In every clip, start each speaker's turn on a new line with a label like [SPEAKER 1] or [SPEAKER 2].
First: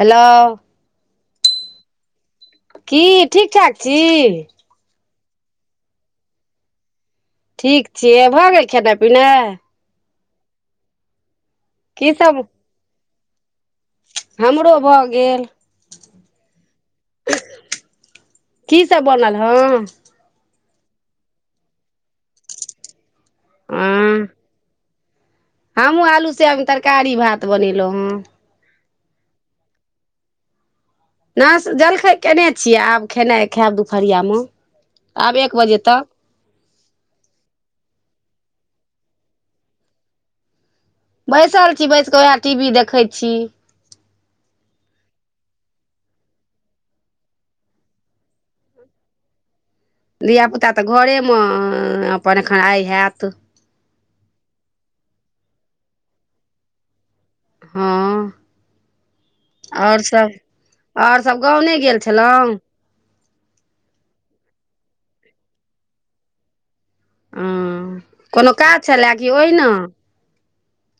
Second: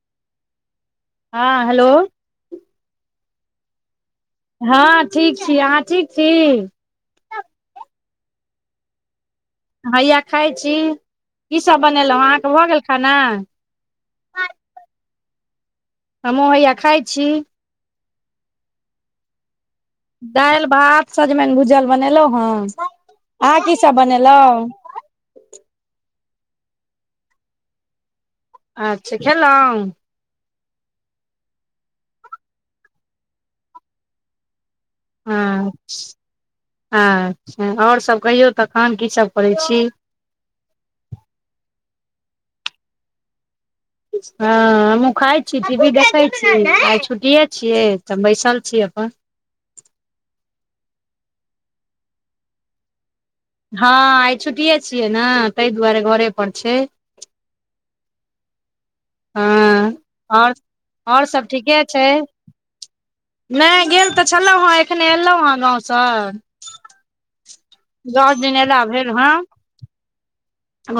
[SPEAKER 1] Hello
[SPEAKER 2] हँ, hello!
[SPEAKER 1] की? ठीक-ठाक छी?
[SPEAKER 2] हँ, ठीक छी, अहाँ ठीक छी?
[SPEAKER 1] ठीक छियै, भऽ गेल खेनाइ-पिनाइ?
[SPEAKER 2] हैया खाइत छी, की सभ
[SPEAKER 1] की
[SPEAKER 2] बनेलहुँ?
[SPEAKER 1] सब
[SPEAKER 2] अहाँके भऽ गेल खाना?
[SPEAKER 1] हमरो भऽ गेल।
[SPEAKER 2] हमहुँ हइया खाइ छी।
[SPEAKER 1] की सब बनल हँ?
[SPEAKER 2] दालि-भात सजमनि भुजल बनेलहुँ हन। अहाॅं की सभ बनेलहुँ?
[SPEAKER 1] हमहुँ आलू सोयाबीन तरकारी भात बनेलहुॅं हन।
[SPEAKER 2] अच्छा खेलहुॅं?
[SPEAKER 1] नइ, जलखै केने छियै आब खेनाइ खायब दुपहरियामे
[SPEAKER 2] अच्छा, अच्छा आओर सब कहियौ तखन की सब करैत छी?
[SPEAKER 1] बैसल छी बैस कऽ उएह टीवी देखैत छी।
[SPEAKER 2] हँ, हमूँ खाइ छी टीभी देखैत छी, आइ छुटिये छियै तऽ बैसल छी अपन
[SPEAKER 1] धियापुता तऽ घरेमे अपन एखन आइ हैत।
[SPEAKER 2] हँ आइ छुट्टीे छियै ने ताहि दुआरे घरे पर छै।
[SPEAKER 1] हँ
[SPEAKER 2] हँ
[SPEAKER 1] आओर सब
[SPEAKER 2] आओर
[SPEAKER 1] आओर
[SPEAKER 2] सब
[SPEAKER 1] सभ गाॅंव नइ
[SPEAKER 2] ठीके
[SPEAKER 1] गेल
[SPEAKER 2] छै
[SPEAKER 1] छलहुँ?
[SPEAKER 2] नहि गेल तऽ छलहुँ हेँ एखने एयलहुँ हेँ गाँवसँ।
[SPEAKER 1] हँ
[SPEAKER 2] दस
[SPEAKER 1] कोनो
[SPEAKER 2] दिन अयला
[SPEAKER 1] काज
[SPEAKER 2] भेल
[SPEAKER 1] छलए कि
[SPEAKER 2] हन।
[SPEAKER 1] ओहिना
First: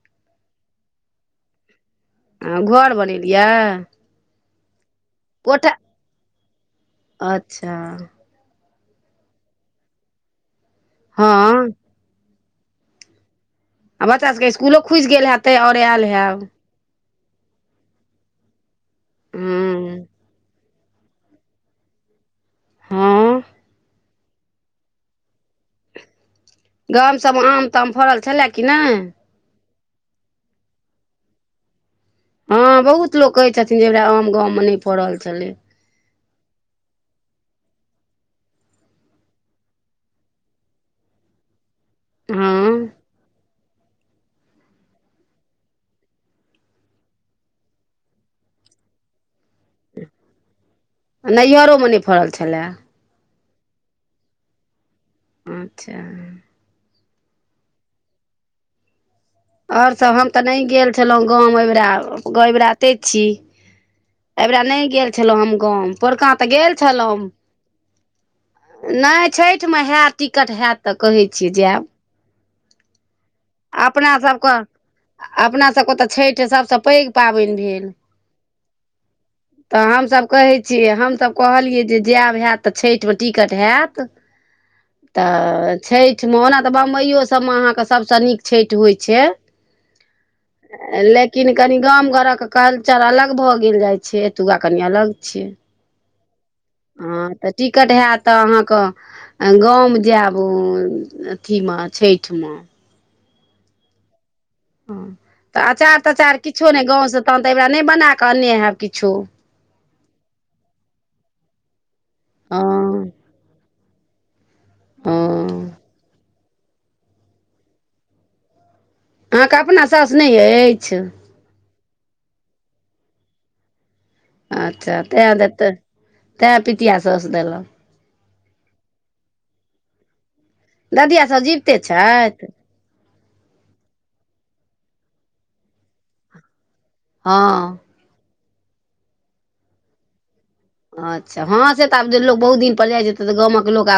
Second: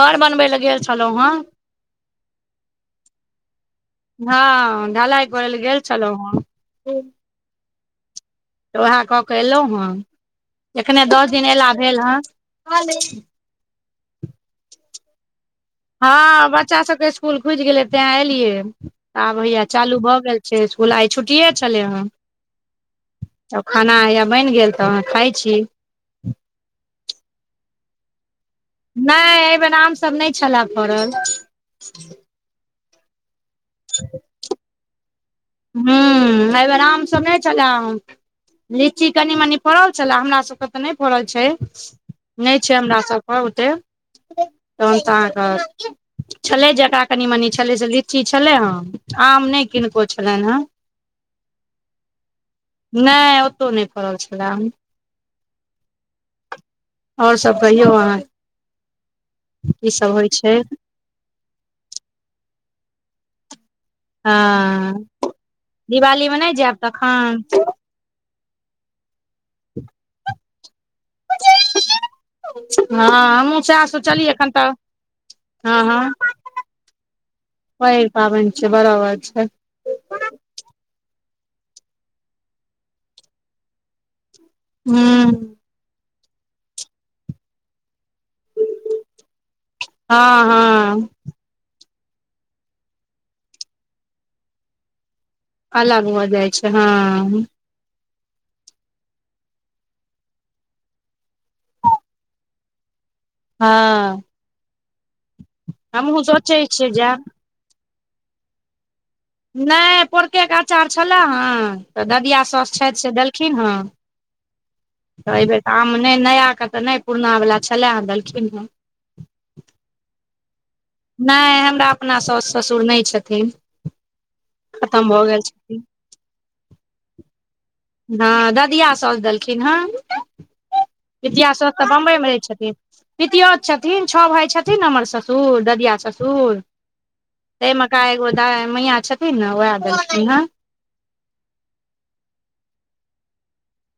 [SPEAKER 2] घर बनबै लए गेल छलहुँ हेँ।
[SPEAKER 1] हॅं, घर बनेलियै?
[SPEAKER 2] हँ, ढलाइ करै लए
[SPEAKER 1] कोठा
[SPEAKER 2] गेल छलहुँ हन।
[SPEAKER 1] अच्छा
[SPEAKER 2] तऽ वैहे कऽ कऽ अएलहुँ हेँ, एखने
[SPEAKER 1] हँ
[SPEAKER 2] दस दिन अयला भेल हन।
[SPEAKER 1] आ बच्चा सब इस्कुलो खुजि गेल हेतै और?
[SPEAKER 2] हँ बच्चा सबके इस्कुल खुजि गेलै तेॅं एलियै। आब हैया चालू
[SPEAKER 1] हूँ
[SPEAKER 2] भऽ गेल छै इसकुल आइ छुट्टिये छलै हन।
[SPEAKER 1] हँ
[SPEAKER 2] तब खाना हइया बनि गेल तऽ खाय छी।
[SPEAKER 1] गाम सबमे आम-ताम फड़ल छलै?
[SPEAKER 2] नहि, एहि बेेर आम सभ नहि छलैए फड़ल।
[SPEAKER 1] हँ बहुत लोक कहै छथिन जे एहिबेरा आम गाँवमे नहि पड़ल छलै।
[SPEAKER 2] हॅं, एहि बेेर आम सभ नहि छले हन। लीची कनि-मनी फड़ल छलए हमरा सबके तऽ नहि फड़ल छै। नहि
[SPEAKER 1] हँ
[SPEAKER 2] छै हमरा सभके ओतेक तहन तऽ अहाँके छलै जेकरा कनि-मनि छलै से लीची छलै हन आम नहि किनको छलनिहेँ
[SPEAKER 1] नैहरोमे नहि फड़ल छलए?
[SPEAKER 2] नहि ओतहु नहि फड़ल छलए।
[SPEAKER 1] अच्छा
[SPEAKER 2] आओर सब कहियौ अहाँ? की
[SPEAKER 1] आओर सब
[SPEAKER 2] होइ
[SPEAKER 1] हम तऽ
[SPEAKER 2] छै
[SPEAKER 1] नहि गेल छलहुँ गाँव एहिबरा, एहिबेरा एतहि छी।
[SPEAKER 2] हँ
[SPEAKER 1] एहिबेरा नहि गेल छलहुँ हम गाँव
[SPEAKER 2] दिवाली
[SPEAKER 1] पोरका
[SPEAKER 2] मे
[SPEAKER 1] तऽ
[SPEAKER 2] नहि जायब
[SPEAKER 1] गेल छलहुँ
[SPEAKER 2] तखन
[SPEAKER 1] नहि छठिमे हैत, टिकट हैत तऽ कहै छियै जायब
[SPEAKER 2] हँ हमहूँ सएह
[SPEAKER 1] अपना
[SPEAKER 2] सोचलियै एखन
[SPEAKER 1] सबके
[SPEAKER 2] तऽ
[SPEAKER 1] अपना
[SPEAKER 2] हँ
[SPEAKER 1] सभके
[SPEAKER 2] हँ
[SPEAKER 1] तऽ छठि सभसँ पैघ पाबनि भेल।
[SPEAKER 2] पैघ पाबनि छै बराबर छै
[SPEAKER 1] तऽ हम सभ कहै छियै हम सभ कहलियै जे जायब हैत तऽ छठिमे टिकट हैत।
[SPEAKER 2] हूँ
[SPEAKER 1] तऽ छठिमे, ओना तऽ बम्बइयो सभमे अहाँकेँ सभसँ नीक छैट होइ छै
[SPEAKER 2] हँ हँ
[SPEAKER 1] ल किन कनि गाम घरक कल्चर अलग भऽ गेल जाइ छै एतुका कनि अलग छियै
[SPEAKER 2] अलग हो जाइ छै ह
[SPEAKER 1] हँ तऽ टिकट हयत तऽ अहाँके गाम जायब अथीमे छैठ मे
[SPEAKER 2] हँ
[SPEAKER 1] हँ तऽ अचार
[SPEAKER 2] हमहूँ
[SPEAKER 1] तचार
[SPEAKER 2] सोचै
[SPEAKER 1] किछो नहि
[SPEAKER 2] छियै जायब
[SPEAKER 1] गाँवसँ तहन तऽ एहिरा नहि बना कऽ अनने हेब किछो
[SPEAKER 2] नाय पोरकेकअचार छलै हँ तऽ ददिया सस छथि
[SPEAKER 1] हँ
[SPEAKER 2] से देल कीन्ह
[SPEAKER 1] ओ
[SPEAKER 2] त अही बेर आम नै नया के त नै पुरना बला छलाह देलखिन हँ
[SPEAKER 1] अहाँके अपना सौस नहि अछि
[SPEAKER 2] नहि हमरा अपना सास ससुर नहि छथिन
[SPEAKER 1] अच्छा
[SPEAKER 2] खतम भऽ
[SPEAKER 1] तैँ
[SPEAKER 2] गेल
[SPEAKER 1] देते
[SPEAKER 2] छथिन
[SPEAKER 1] तैं पितिया सस देल
[SPEAKER 2] हँ ददिया सौस देलखिन हँ
[SPEAKER 1] ददिया साउस
[SPEAKER 2] पीतिया सउस
[SPEAKER 1] जीविते
[SPEAKER 2] तऽ बम्बईमे रहैत
[SPEAKER 1] छथि
[SPEAKER 2] छथिन पितियोत छथिन छओ भााय छथिन न हमर ससुर ददिया ससुर
[SPEAKER 1] हँ
[SPEAKER 2] तमेका एगो द मैया छथिन ने उएह देलथिन ह
[SPEAKER 1] अच्छा हँ से तऽ आब लोक बहुत दिनपर जाइ छै तऽ गामक लोक आ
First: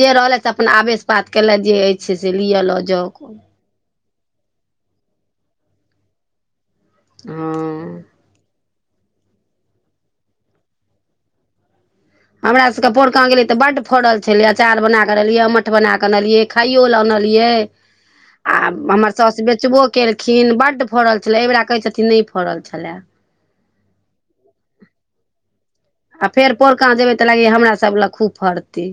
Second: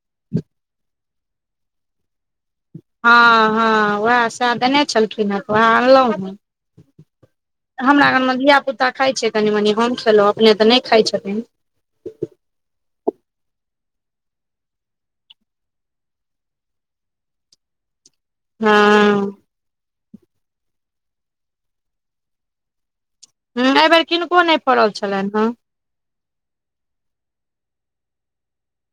[SPEAKER 1] जे रहलथि से अपना आवेश पात केलथि जे अछि से अपन लिअ लऽ जाउ
[SPEAKER 2] हँ हँ वएह सएह देने छलखिन हेँ वएह अनलहुँ हँ
[SPEAKER 1] हँ
[SPEAKER 2] हमरा घरमे धियापुता खााय छै कनी मनी हम खेलहुँ अपने तऽ नहि खाइत छथिन
[SPEAKER 1] हमरा सबके परोरक गेलियै तऽ बड फड़ल छलै अँचार बना कऽनलियै अमठ बना कऽनलियै कांगो ल
[SPEAKER 2] हँ
[SPEAKER 1] आनंद मैं हमर साउस बेचबो खिन बड्ड फड़ल छलै एहिबेरा कहै छथिन नहि फड़ल छलए
[SPEAKER 2] ह एहि बेेर किनको नहि फड़ल छलनि हेँ
[SPEAKER 1] आ फेर पोरकााँ जेबे त लागे य हमरा सब लग खूब फड़तै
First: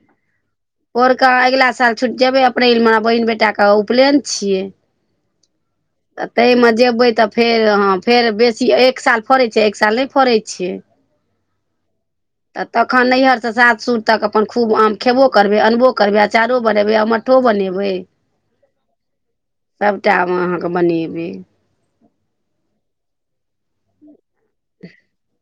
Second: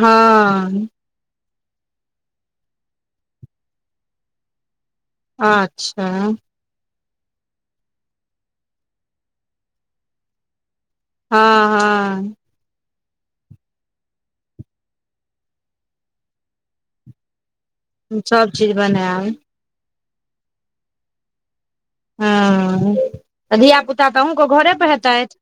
[SPEAKER 2] हँ
[SPEAKER 1] पोल्का अगिला साल छु जेबै अप्रैल म बहिन बेटाके उपनयन छियै
[SPEAKER 2] हँ अच्छा
[SPEAKER 1] ततऽ मजेबै त फेर हाँ फेर बेसी एक साल फड़ै छैै एक साल नहि फड़ै छै
[SPEAKER 2] हँ हँ
[SPEAKER 1] तऽ तखन नैहरसँ सास सुर तक अपन खूब आम खेबो करबै अनबो करबै अचारो बनेबै अ को बनेबै
[SPEAKER 2] सब चीज बनायब
[SPEAKER 1] सभटामे अहाँके बनेबै
[SPEAKER 2] हँ तऽ धियापुता तऽ अहुके घरे पर हेतैथ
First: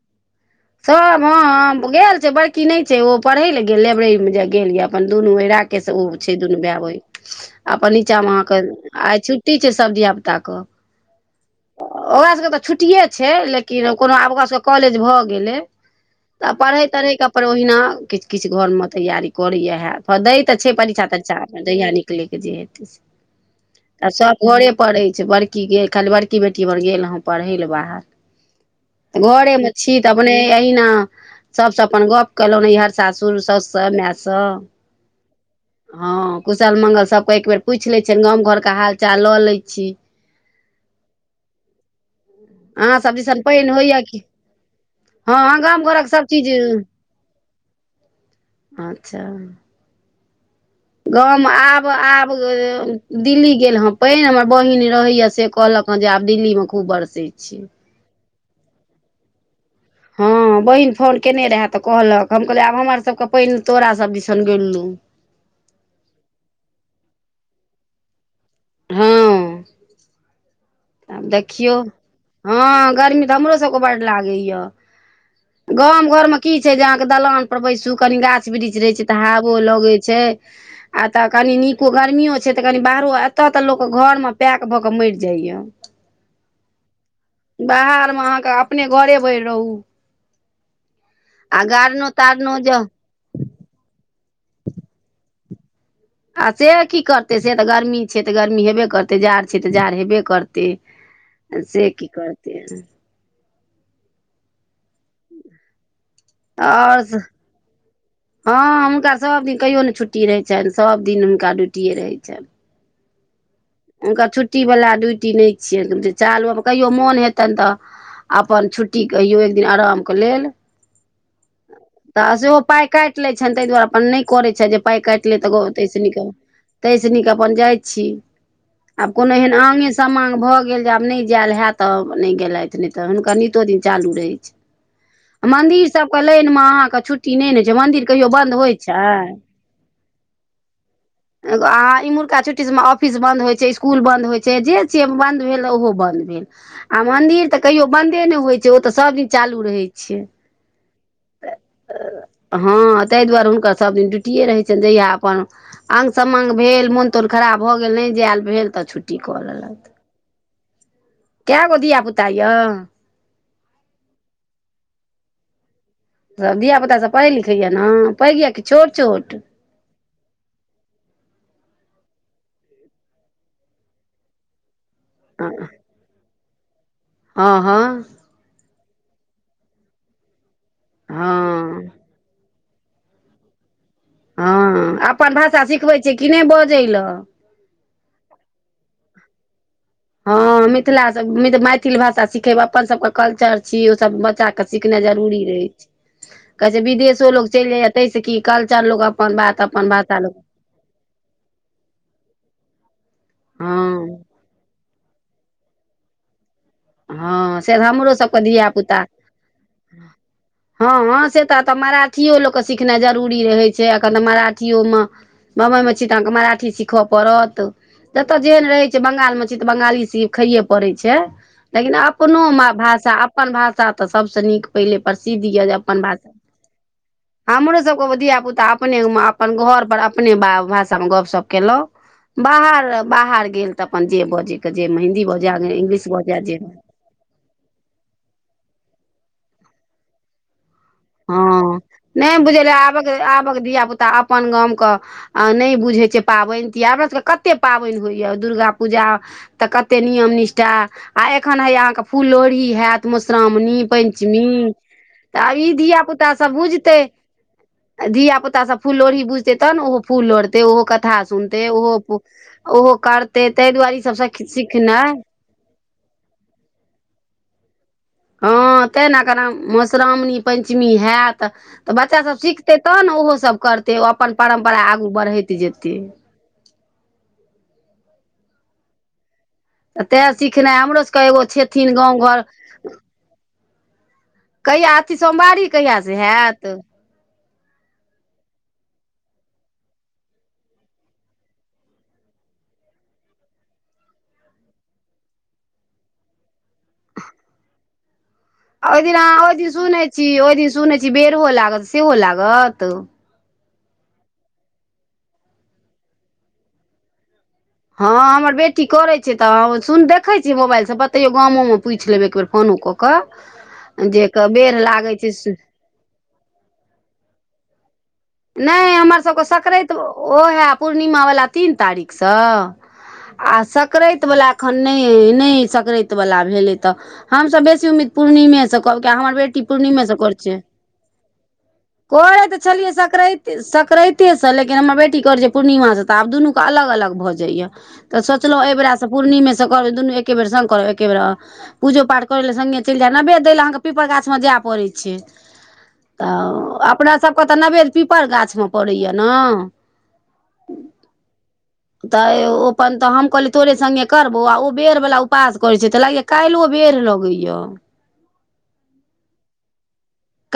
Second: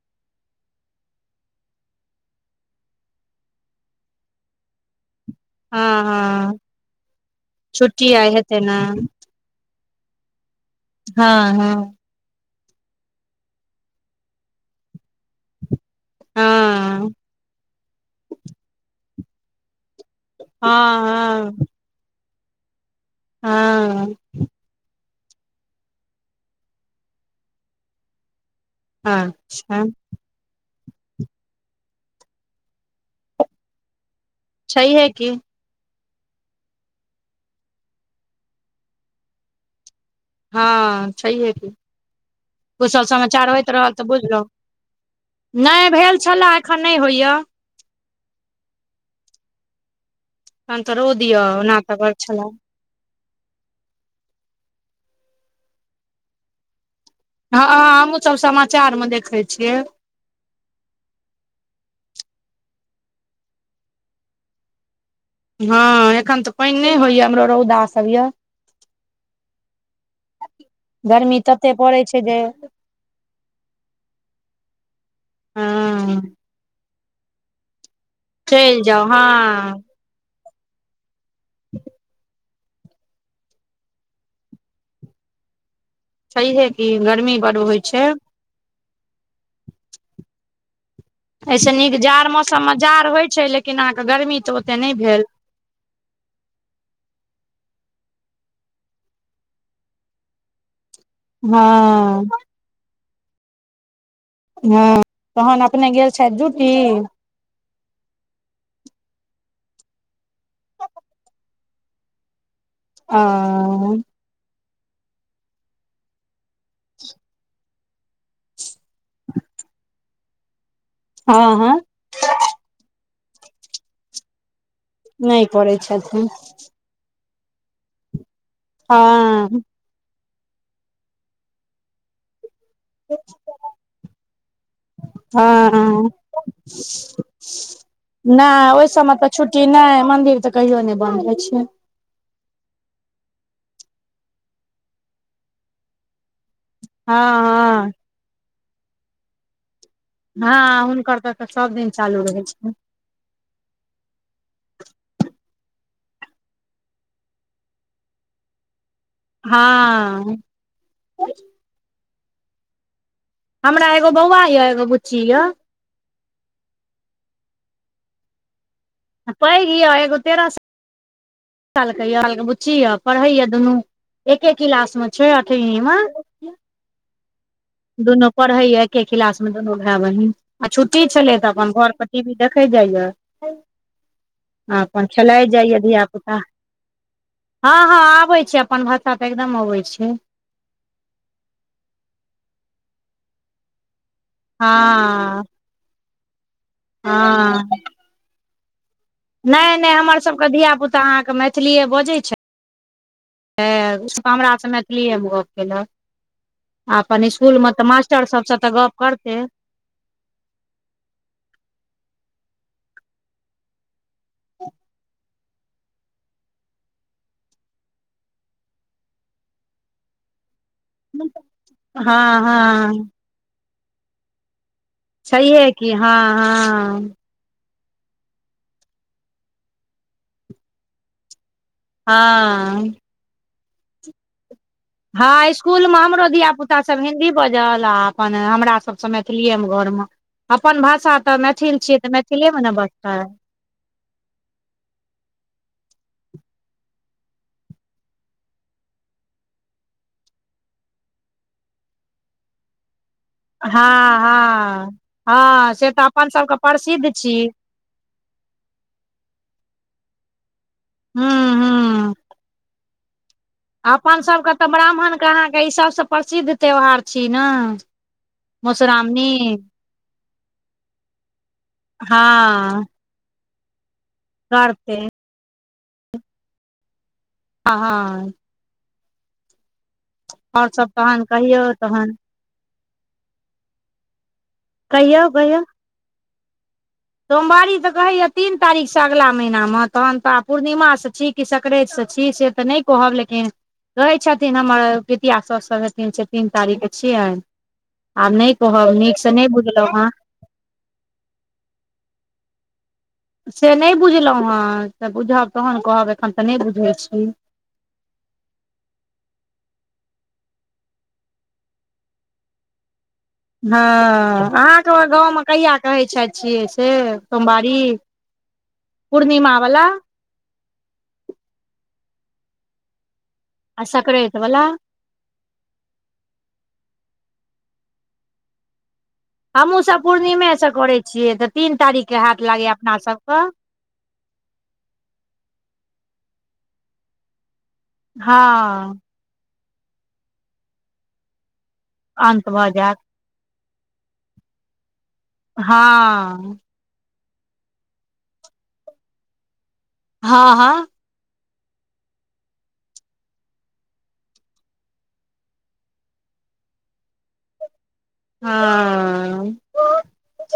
[SPEAKER 1] सब हँ गेल छै बड़की नय छै ओ पढ़े ले गेल लाइब्रेरी मे जे गेल य अपन दुनू र के
[SPEAKER 2] हँ
[SPEAKER 1] ओ छै
[SPEAKER 2] हँ
[SPEAKER 1] दुनू भाय सही अपन
[SPEAKER 2] छुट्टी
[SPEAKER 1] नीचा
[SPEAKER 2] आइ
[SPEAKER 1] मे
[SPEAKER 2] हेतै
[SPEAKER 1] अहाँके
[SPEAKER 2] ने
[SPEAKER 1] आ की छै सब धिया पुता क
[SPEAKER 2] हँ हँ
[SPEAKER 1] ओकरासभके तऽ छुट्टिए छै लेकिन कोनो आब ओकरास सभके कॉलेज भऽ गेलै तऽ पढ़ै
[SPEAKER 2] हँ
[SPEAKER 1] तढ़ैके अपन ओहिना किछु किछु घरमे तैयारी करैए हैत फ दै तऽ छै परीक्षा तरीछा
[SPEAKER 2] हँ
[SPEAKER 1] आप जहिया निकलै के जे हेतै आ
[SPEAKER 2] हँ
[SPEAKER 1] सब घरे पढ़ै छै बड़की गेल खाली बड़की बेटी भ गेल हँ पढ़ै लए बाहर तऽ
[SPEAKER 2] हँ
[SPEAKER 1] घरे मे
[SPEAKER 2] अच्छा
[SPEAKER 1] छीट अपने अहिना सबस अपन गप केलहु नइहर सासुर साउसस माय से
[SPEAKER 2] छै हे की
[SPEAKER 1] हँ कुशल मंगल सबके एक बेर पूइछ ले छियनि गामं घर के हाल चाल लऽ ले छी
[SPEAKER 2] हँ छैहे कि
[SPEAKER 1] अहाँ
[SPEAKER 2] कुशल
[SPEAKER 1] सब दिसन
[SPEAKER 2] समाचार
[SPEAKER 1] पानि
[SPEAKER 2] होइत रहल
[SPEAKER 1] होइए
[SPEAKER 2] तऽ
[SPEAKER 1] कि
[SPEAKER 2] बुझलहु
[SPEAKER 1] हँ हं गाम घरक सब चीज
[SPEAKER 2] एखन नहि होइया
[SPEAKER 1] अच्छा
[SPEAKER 2] तहन तऽ रो दियौ
[SPEAKER 1] गाँम
[SPEAKER 2] ओना
[SPEAKER 1] आब
[SPEAKER 2] तऽ बड़
[SPEAKER 1] आब
[SPEAKER 2] छलए
[SPEAKER 1] दिल्ली गेल हँ पहि हमर बहिन रहैया से कहलक हं जे आब दिल्ली मे खूब बरसै छै
[SPEAKER 2] हँँ हमहूँसभ समाचारमे देखैत छियै
[SPEAKER 1] हँ बहिन फोन केने रहै तऽ कहलक हम कहलियै आब हमर सबके पानि तोरा सब दिसन गेलौ
[SPEAKER 2] हँ एखन तऽ पानि नहि होइया हमरो रौदा सब य
[SPEAKER 1] हँ आब
[SPEAKER 2] गर्मी तते
[SPEAKER 1] देखियौ
[SPEAKER 2] पड़ै छै जे
[SPEAKER 1] हँ गर्मी तऽ हमरो सभके बड्ड लागैय
[SPEAKER 2] हँ
[SPEAKER 1] गामं घर मे की छै जे अहाँके दलान पर बैसू कनि गाछ वृक्ष
[SPEAKER 2] चलि
[SPEAKER 1] रहे
[SPEAKER 2] जाउ
[SPEAKER 1] छै तऽ
[SPEAKER 2] हँ
[SPEAKER 1] हवो लगै छै छै आ तऽ कनि नीको गर्मियो छै तऽ कनि बाहरो एतऽ तऽ लोक घर मे पैक भऽ के मरि जाइया
[SPEAKER 2] छैहे की गर्मी बड होइ छै
[SPEAKER 1] बाहरमे अहाँके अपने घरे भरि रहू आ
[SPEAKER 2] एहिसे नीक
[SPEAKER 1] गारनो
[SPEAKER 2] जाड़
[SPEAKER 1] तारनो ज
[SPEAKER 2] मौसममे जाड़ होइत छै लेकिन केनाके गर्मी तऽ ओते नहि भेल
[SPEAKER 1] आ से की करतै से तऽ गर्मी छै तऽ गर्मी हेबे करतै जाड़ छै तऽ जाड़ हेबे करतै
[SPEAKER 2] हँ
[SPEAKER 1] से की करतै हं
[SPEAKER 2] हँ तहन अपने गेल छथि ड्यूटी
[SPEAKER 1] [unintelligible] हँ हुनका सभ दिन कहियो ने छुट्टी रहै छनि सभ दिन हुनका ड्यूटिए रहै छनि
[SPEAKER 2] आ
[SPEAKER 1] हुनकर छुट्टीवला ड्यूटी नहि छियनि चालू आमे कहियो मोन हेतनि तऽ अपन छुट्टी कहियौ एक दिन आरामके लेल
[SPEAKER 2] हँ हँ
[SPEAKER 1] तऽ सेहो पाय काटि लैत छनि ताहि दुआरे अपन नहि करैत छै जे पाइ काटि ले
[SPEAKER 2] नहि
[SPEAKER 1] तऽ
[SPEAKER 2] करै
[SPEAKER 1] तस
[SPEAKER 2] छथिन
[SPEAKER 1] तैस नीक अपन जाइ छी आब कोनो एहन
[SPEAKER 2] हँ
[SPEAKER 1] आंगे समांग भऽ गेल जे आब नहि जायल हैत तऽ नहि गेलथि नहि तऽ हुनकर नितो दिन चालू रहै छै मन्दिर
[SPEAKER 2] हँ
[SPEAKER 1] सभके लाइनमे अहाँके छुट्टी नहि ने छै मन्दिर कहियो बन्द होइत छै
[SPEAKER 2] कि नहि मंदिर तऽ कहियो नहि बंद होय छै
[SPEAKER 1] अहां इमहरका छुट्टी सब मे ऑफीस बन्द होइ छै स्कूल बन्द होइ छै जे छै बन्द भेल ओहो बन्द भेल आ
[SPEAKER 2] हँ
[SPEAKER 1] मंन्दिर तऽ कहियो बन्द ए ने होइ छै ओ तऽ सब दिन चालू रहै छै
[SPEAKER 2] हँ हुनकर तऽ सब दिन चालू रहै छै
[SPEAKER 1] हँ ताहि दुआरे हुनकर सभ दिन ड्यूटियए रहैत छनि जहिया अपन आंग समांग भेल मोन तोन खराब भऽ गेल नहि जायल भेल तऽ छुट्टी कऽ लेलक
[SPEAKER 2] हँ
[SPEAKER 1] कैगो धिया पुता यै
[SPEAKER 2] हमरा एगो बौआ य एगो बुच्ची य
[SPEAKER 1] सभ धियापुतासभ पढ़ै लिखैए ने पैघ यए कि छोट छोट
[SPEAKER 2] किय एगो तेरह साल साल के य बुच्ची य पढ़ैय दुनू एके किलास मे छै अठमी मे
[SPEAKER 1] हँ हँ
[SPEAKER 2] दुनू पढ़ैया एके क्लास मे दुनू भाई बहिन आ छुटी छले त अपन
[SPEAKER 1] हँ
[SPEAKER 2] घर पर टीवी देख देखै जाइय
[SPEAKER 1] हँ
[SPEAKER 2] अपन खेलाइ
[SPEAKER 1] भाषा
[SPEAKER 2] जाइया
[SPEAKER 1] सिखबै छै कि
[SPEAKER 2] धियापुता
[SPEAKER 1] नहि बजै लए
[SPEAKER 2] हँ हँ आबै छै अपन भाषा तऽ एकदम अबै छै
[SPEAKER 1] हँ मिथिला मैथिल भाषा सिखेबै अपन सबके कल्चर छी ओस बच्चाके सिखनाइ जरूरी
[SPEAKER 2] हँ
[SPEAKER 1] रहै छै कहै छै विदेशो लोग
[SPEAKER 2] हँ
[SPEAKER 1] चलि जाइय ताहिस की कल्चर लोग
[SPEAKER 2] नहि नहि हमरसभके धियापुता अहाँके मैथिलीए बजैत छै
[SPEAKER 1] हँ
[SPEAKER 2] तऽसभ हमरासँ मैथिली मे गप्प कयलक अपन इसकुल
[SPEAKER 1] हँ
[SPEAKER 2] मे
[SPEAKER 1] से
[SPEAKER 2] तऽ
[SPEAKER 1] हमरो
[SPEAKER 2] मास्टर
[SPEAKER 1] सबके
[SPEAKER 2] सबसँ
[SPEAKER 1] धिया
[SPEAKER 2] तऽ गप
[SPEAKER 1] पुता
[SPEAKER 2] करतै
[SPEAKER 1] [inaudible] हँ से तऽ तऽ मराठिओ लोकके‌ सिखनाइ जरूरी रहै छै एखन तऽ मराठिओ मे बम्बइमे छी तऽ अहाँके मराठी सीखय पड़त जत जे रहैत छै बंगालमे छी तऽ बंगाली सिखये पड़ैत छै की
[SPEAKER 2] हँ
[SPEAKER 1] अपनो
[SPEAKER 2] हँ
[SPEAKER 1] भाषा अपन भाषा तऽ सभसँ नीक पहिले प्रसिद्ध यए
[SPEAKER 2] छैहे
[SPEAKER 1] जे
[SPEAKER 2] की
[SPEAKER 1] अपन
[SPEAKER 2] हँ
[SPEAKER 1] भाषा
[SPEAKER 2] हँ
[SPEAKER 1] हमरो सबके धियापुता अपने मे अपन घर पर अपने भाषा मे गपशप केलहुं बाहर
[SPEAKER 2] हँ
[SPEAKER 1] बाहर गेल तऽ अपन जे बजैके जेमे हिन्दी बजै इंग्लिश बजै
[SPEAKER 2] बा सब हिन्दी बाजल आ अपन हमरा सब मैथिली मे घर मे अपन भाषा तऽ मैथिल
[SPEAKER 1] हँ
[SPEAKER 2] छियै तऽ
[SPEAKER 1] नहि
[SPEAKER 2] मैथिले मे
[SPEAKER 1] बुझल
[SPEAKER 2] ने
[SPEAKER 1] आब
[SPEAKER 2] बजतै
[SPEAKER 1] आबक धियापुता अपन गामके नहि बुझैत छियै पाबनि तिहार हमरा सभके कतेक पाबनि होइए दुर्गा पूजा तऽ कते नियम निष्ठटा आ एखन हे अहाँ के फूल लोढ़ी हेत मधुश्रावणी
[SPEAKER 2] हँ
[SPEAKER 1] पंचमी
[SPEAKER 2] हँ
[SPEAKER 1] तऽ आब ई
[SPEAKER 2] हँ से
[SPEAKER 1] धिया
[SPEAKER 2] तऽ अपन
[SPEAKER 1] पुता सब
[SPEAKER 2] सबके
[SPEAKER 1] बुझिते
[SPEAKER 2] प्रसिद्ध छी
[SPEAKER 1] धिया पुतासँ सभ फूल लोढ़ी बुझतै तब ने ओहो फूल लोढ़तै ओहो कथा
[SPEAKER 2] हूँ
[SPEAKER 1] सुनतै
[SPEAKER 2] हूँ
[SPEAKER 1] ओहो ओहो कर
[SPEAKER 2] अपन सभके तऽ ब्राह्मणके अहाँके ई सभसँ प्रसिद्ध त्यौहार छी ने
[SPEAKER 1] हँ तेँ ने करु
[SPEAKER 2] मधुश्रावणी
[SPEAKER 1] मधुश्रावणी पंचमी होयत तऽ बच्चा सब सिखतै
[SPEAKER 2] हँ
[SPEAKER 1] तहन ने ओहो सब करतै तऽ ओ अपन परम्परा
[SPEAKER 2] करतै
[SPEAKER 1] आगू बढ़ैत जेतै
[SPEAKER 2] आ हँ
[SPEAKER 1] तऽ तैँ
[SPEAKER 2] आओर
[SPEAKER 1] सिखनाइ
[SPEAKER 2] सब
[SPEAKER 1] हमरो
[SPEAKER 2] तहन
[SPEAKER 1] सभके एगो
[SPEAKER 2] कहियौ
[SPEAKER 1] छथिन
[SPEAKER 2] तहन
[SPEAKER 1] गाँव घर कहिया अथी
[SPEAKER 2] कहियौ कहियौ
[SPEAKER 1] सोमवारी कहियासँ हैत
[SPEAKER 2] सोमवारी तऽ कहिया तीन तारीख से अगला महिना मे तहन तऽ पूर्णिमासँ ठीक कि सक्रैंति से छी से तऽ नहि कहब लेकिन रहै छथिन हमर पितिया सब हथिन से तीन तारीखके छियनि आब नहि कहब
[SPEAKER 1] ओहि दिन
[SPEAKER 2] नीक से
[SPEAKER 1] अहाँ
[SPEAKER 2] नहि
[SPEAKER 1] ओहि दिन
[SPEAKER 2] बुझलहुँ हेँ
[SPEAKER 1] सुनैत छी ओहि दिन सुनैत छी बेरहो लागत सेहो लागत
[SPEAKER 2] से नहि बुझलहुँ हेँ तऽ बुझब तहन कहब एखन तऽ नहि बुझैत छी
[SPEAKER 1] हँ हमर बेटी करै छै तऽ सुन देखै छियै मोबाइल से बतैयो गामो मे पूछि लेब एक बेेर फोनो कऽ के कहब
[SPEAKER 2] हँ अहाँके ओहि गाँवमे कहिआ कहै छथि छियै से सोमवारी
[SPEAKER 1] नहि हमरा सभके
[SPEAKER 2] पूर्णिमा वला
[SPEAKER 1] सक्रैंत ओ हए पूर्णिमावला तीन तारीखसँ आ सकराँति वला एखन नहि नहि सकराँति वला भेलै तऽ हमसब बेसी उम्मिद पूर्णिमे से हमर बेटी
[SPEAKER 2] हमहुँ सब
[SPEAKER 1] पूर्णिमे से करै छै
[SPEAKER 2] करै छियै तऽ तीन तारीख के हाथ
[SPEAKER 1] करै तऽ
[SPEAKER 2] लागैया
[SPEAKER 1] छलियै
[SPEAKER 2] अपना
[SPEAKER 1] सक
[SPEAKER 2] सबके
[SPEAKER 1] सकराँति ऐतेसँ लेकिन हमर बेटी करै छै पूर्णिमासँ तऽ आब दुनूके अलग अलग भऽ जाइये तऽ सोचलहुँ एहि बेेरा
[SPEAKER 2] हँ
[SPEAKER 1] से पूर्णिमेसँ करब दुनू एके बेर संग करब एके बेेर पूजो पाठ कर
[SPEAKER 2] अन्त
[SPEAKER 1] लए
[SPEAKER 2] भऽ
[SPEAKER 1] संगे
[SPEAKER 2] जायत
[SPEAKER 1] चलि जाय नैेन दैए अहाँके पीपर गामे जाय पड़ै छै
[SPEAKER 2] हँ
[SPEAKER 1] तऽ अपनासभके तऽ नैवेद्य पीपल गाछमे पड़ैए ने
[SPEAKER 2] हँ हँ
[SPEAKER 1] [inaudible] तऽ ओ अपन तऽ हम कहलियै तोरे संगे करबौ आ ओ बेर बला उपास करैत छै तऽ लागि काल्हिओ बेर लगैये
[SPEAKER 2] हँ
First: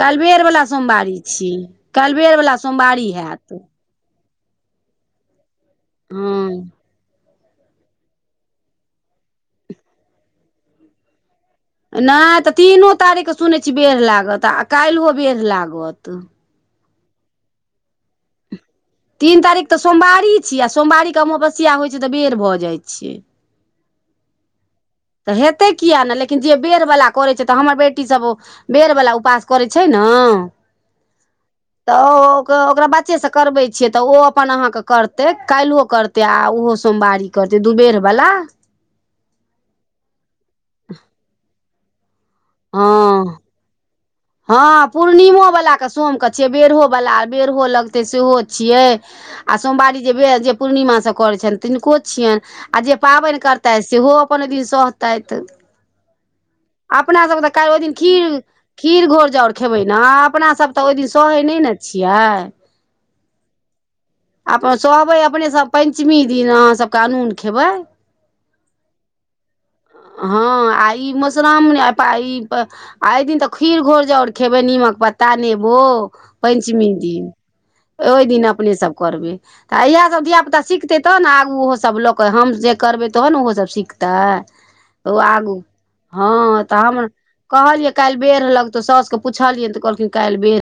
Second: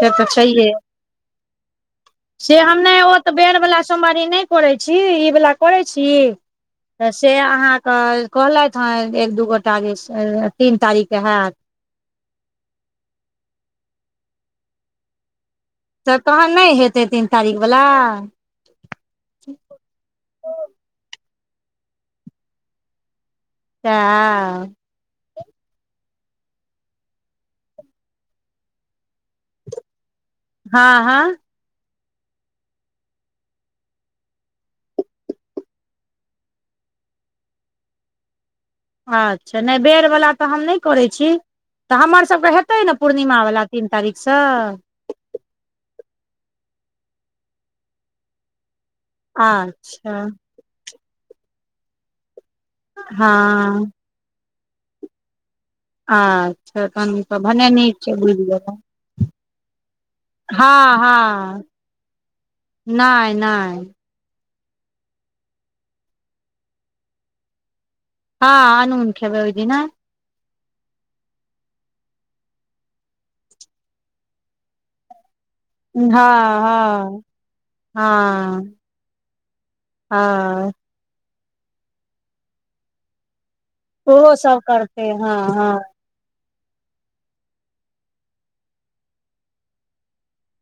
[SPEAKER 2] से तऽ
[SPEAKER 1] बेरवला
[SPEAKER 2] छैहे
[SPEAKER 1] सोमवारी छी कल बेरवला
[SPEAKER 2] से हम नहि
[SPEAKER 1] सोमवारी
[SPEAKER 2] ओ तऽ बेर
[SPEAKER 1] हैत
[SPEAKER 2] वला सोमवारी नहि करै छी ई बाला करै छी
[SPEAKER 1] हँ
[SPEAKER 2] से अहाँके कहलथि हँ एक दू गोटाँके तीन तारीखके हैत
[SPEAKER 1] नहि तऽ तीनो तारीख के सुनैत छी बेढ़ लागत आ काल्हियो बेड़ लागत
[SPEAKER 2] तऽ तहन नहि हेतै तीन तारीख वला
[SPEAKER 1] तीन तारीख तऽ सोमवारी छीयै आ सोमवारी के अमावस्या होइत छै तऽ बेर भऽ जाइत छियै
[SPEAKER 2] तऽ
[SPEAKER 1] तऽ हेतै किएक नहि लेकिन जे बेरवला करैत छै तऽ हमर बेटीसभ ओ बेर बला उपास करै छै ने
[SPEAKER 2] हँ हँ
[SPEAKER 1] तऽ ओ ओकरा बच्चे से करबै छियै तऽ ओ अपन अहाँके करते काईलो करतै तऽ ओहो सोमवारी करते दुबेर बला
[SPEAKER 2] अच्छा नहि बेरवला तऽ हम नहि करैत छी तऽ हमरसभके हे तै
[SPEAKER 1] हँ
[SPEAKER 2] ने पूर्णिमा वाला तीन तारीख स
[SPEAKER 1] हँ पूर्णिमोवला क सोम क छियै बेड़ो वला बेड़हो लगतै सेहो छियै आ सोमवारीऽ जे
[SPEAKER 2] अच्छा
[SPEAKER 1] पं [unintelligible] भ जे पूर्णिमासँ करै छनि तिनको छियनि आ जे पाबैन करते
[SPEAKER 2] हँ
[SPEAKER 1] सेहो अपन औ दिन सहतै
[SPEAKER 2] आँ
[SPEAKER 1] अपना सब त काल ओहि दिन खीर खीर घोर जाउर खेबै न अपना सब तऽ ओहि
[SPEAKER 2] हँ
[SPEAKER 1] दिन सहै नहि ने छियै
[SPEAKER 2] नाइ नाइ
[SPEAKER 1] आपन सहबै अपनेसभ पञ्चमी दिन अहाँसभके अनून खेबै
[SPEAKER 2] हँ अनून खेबै ओई दिना
[SPEAKER 1] हँ आ ई मधुश्रामणी ई आ ई प [unintelligible] आई दिन तऽ खीर घोरजाओर खेबयै निमक प ता नेबो
[SPEAKER 2] हँ
[SPEAKER 1] पैंचमी
[SPEAKER 2] हँ
[SPEAKER 1] दिन ओहि दिन
[SPEAKER 2] हँ
[SPEAKER 1] अपने सब कोरबै तऽ इएहसभ धियापुता
[SPEAKER 2] हँ
[SPEAKER 1] सिखतै तहन ने आगू ओहोसभ लऽ कऽ हम जे करबै तहन ने ओहोसभ सिख
[SPEAKER 2] ओहो
[SPEAKER 1] तैऽ
[SPEAKER 2] सब करतै
[SPEAKER 1] ओ
[SPEAKER 2] हँ
[SPEAKER 1] आगू
[SPEAKER 2] हँ
[SPEAKER 1] हँ ऽ त हम कहलियै काल्हि बेर लगतौ साउस के पुछलियैन तऽ कहलखिन काल्हि बेर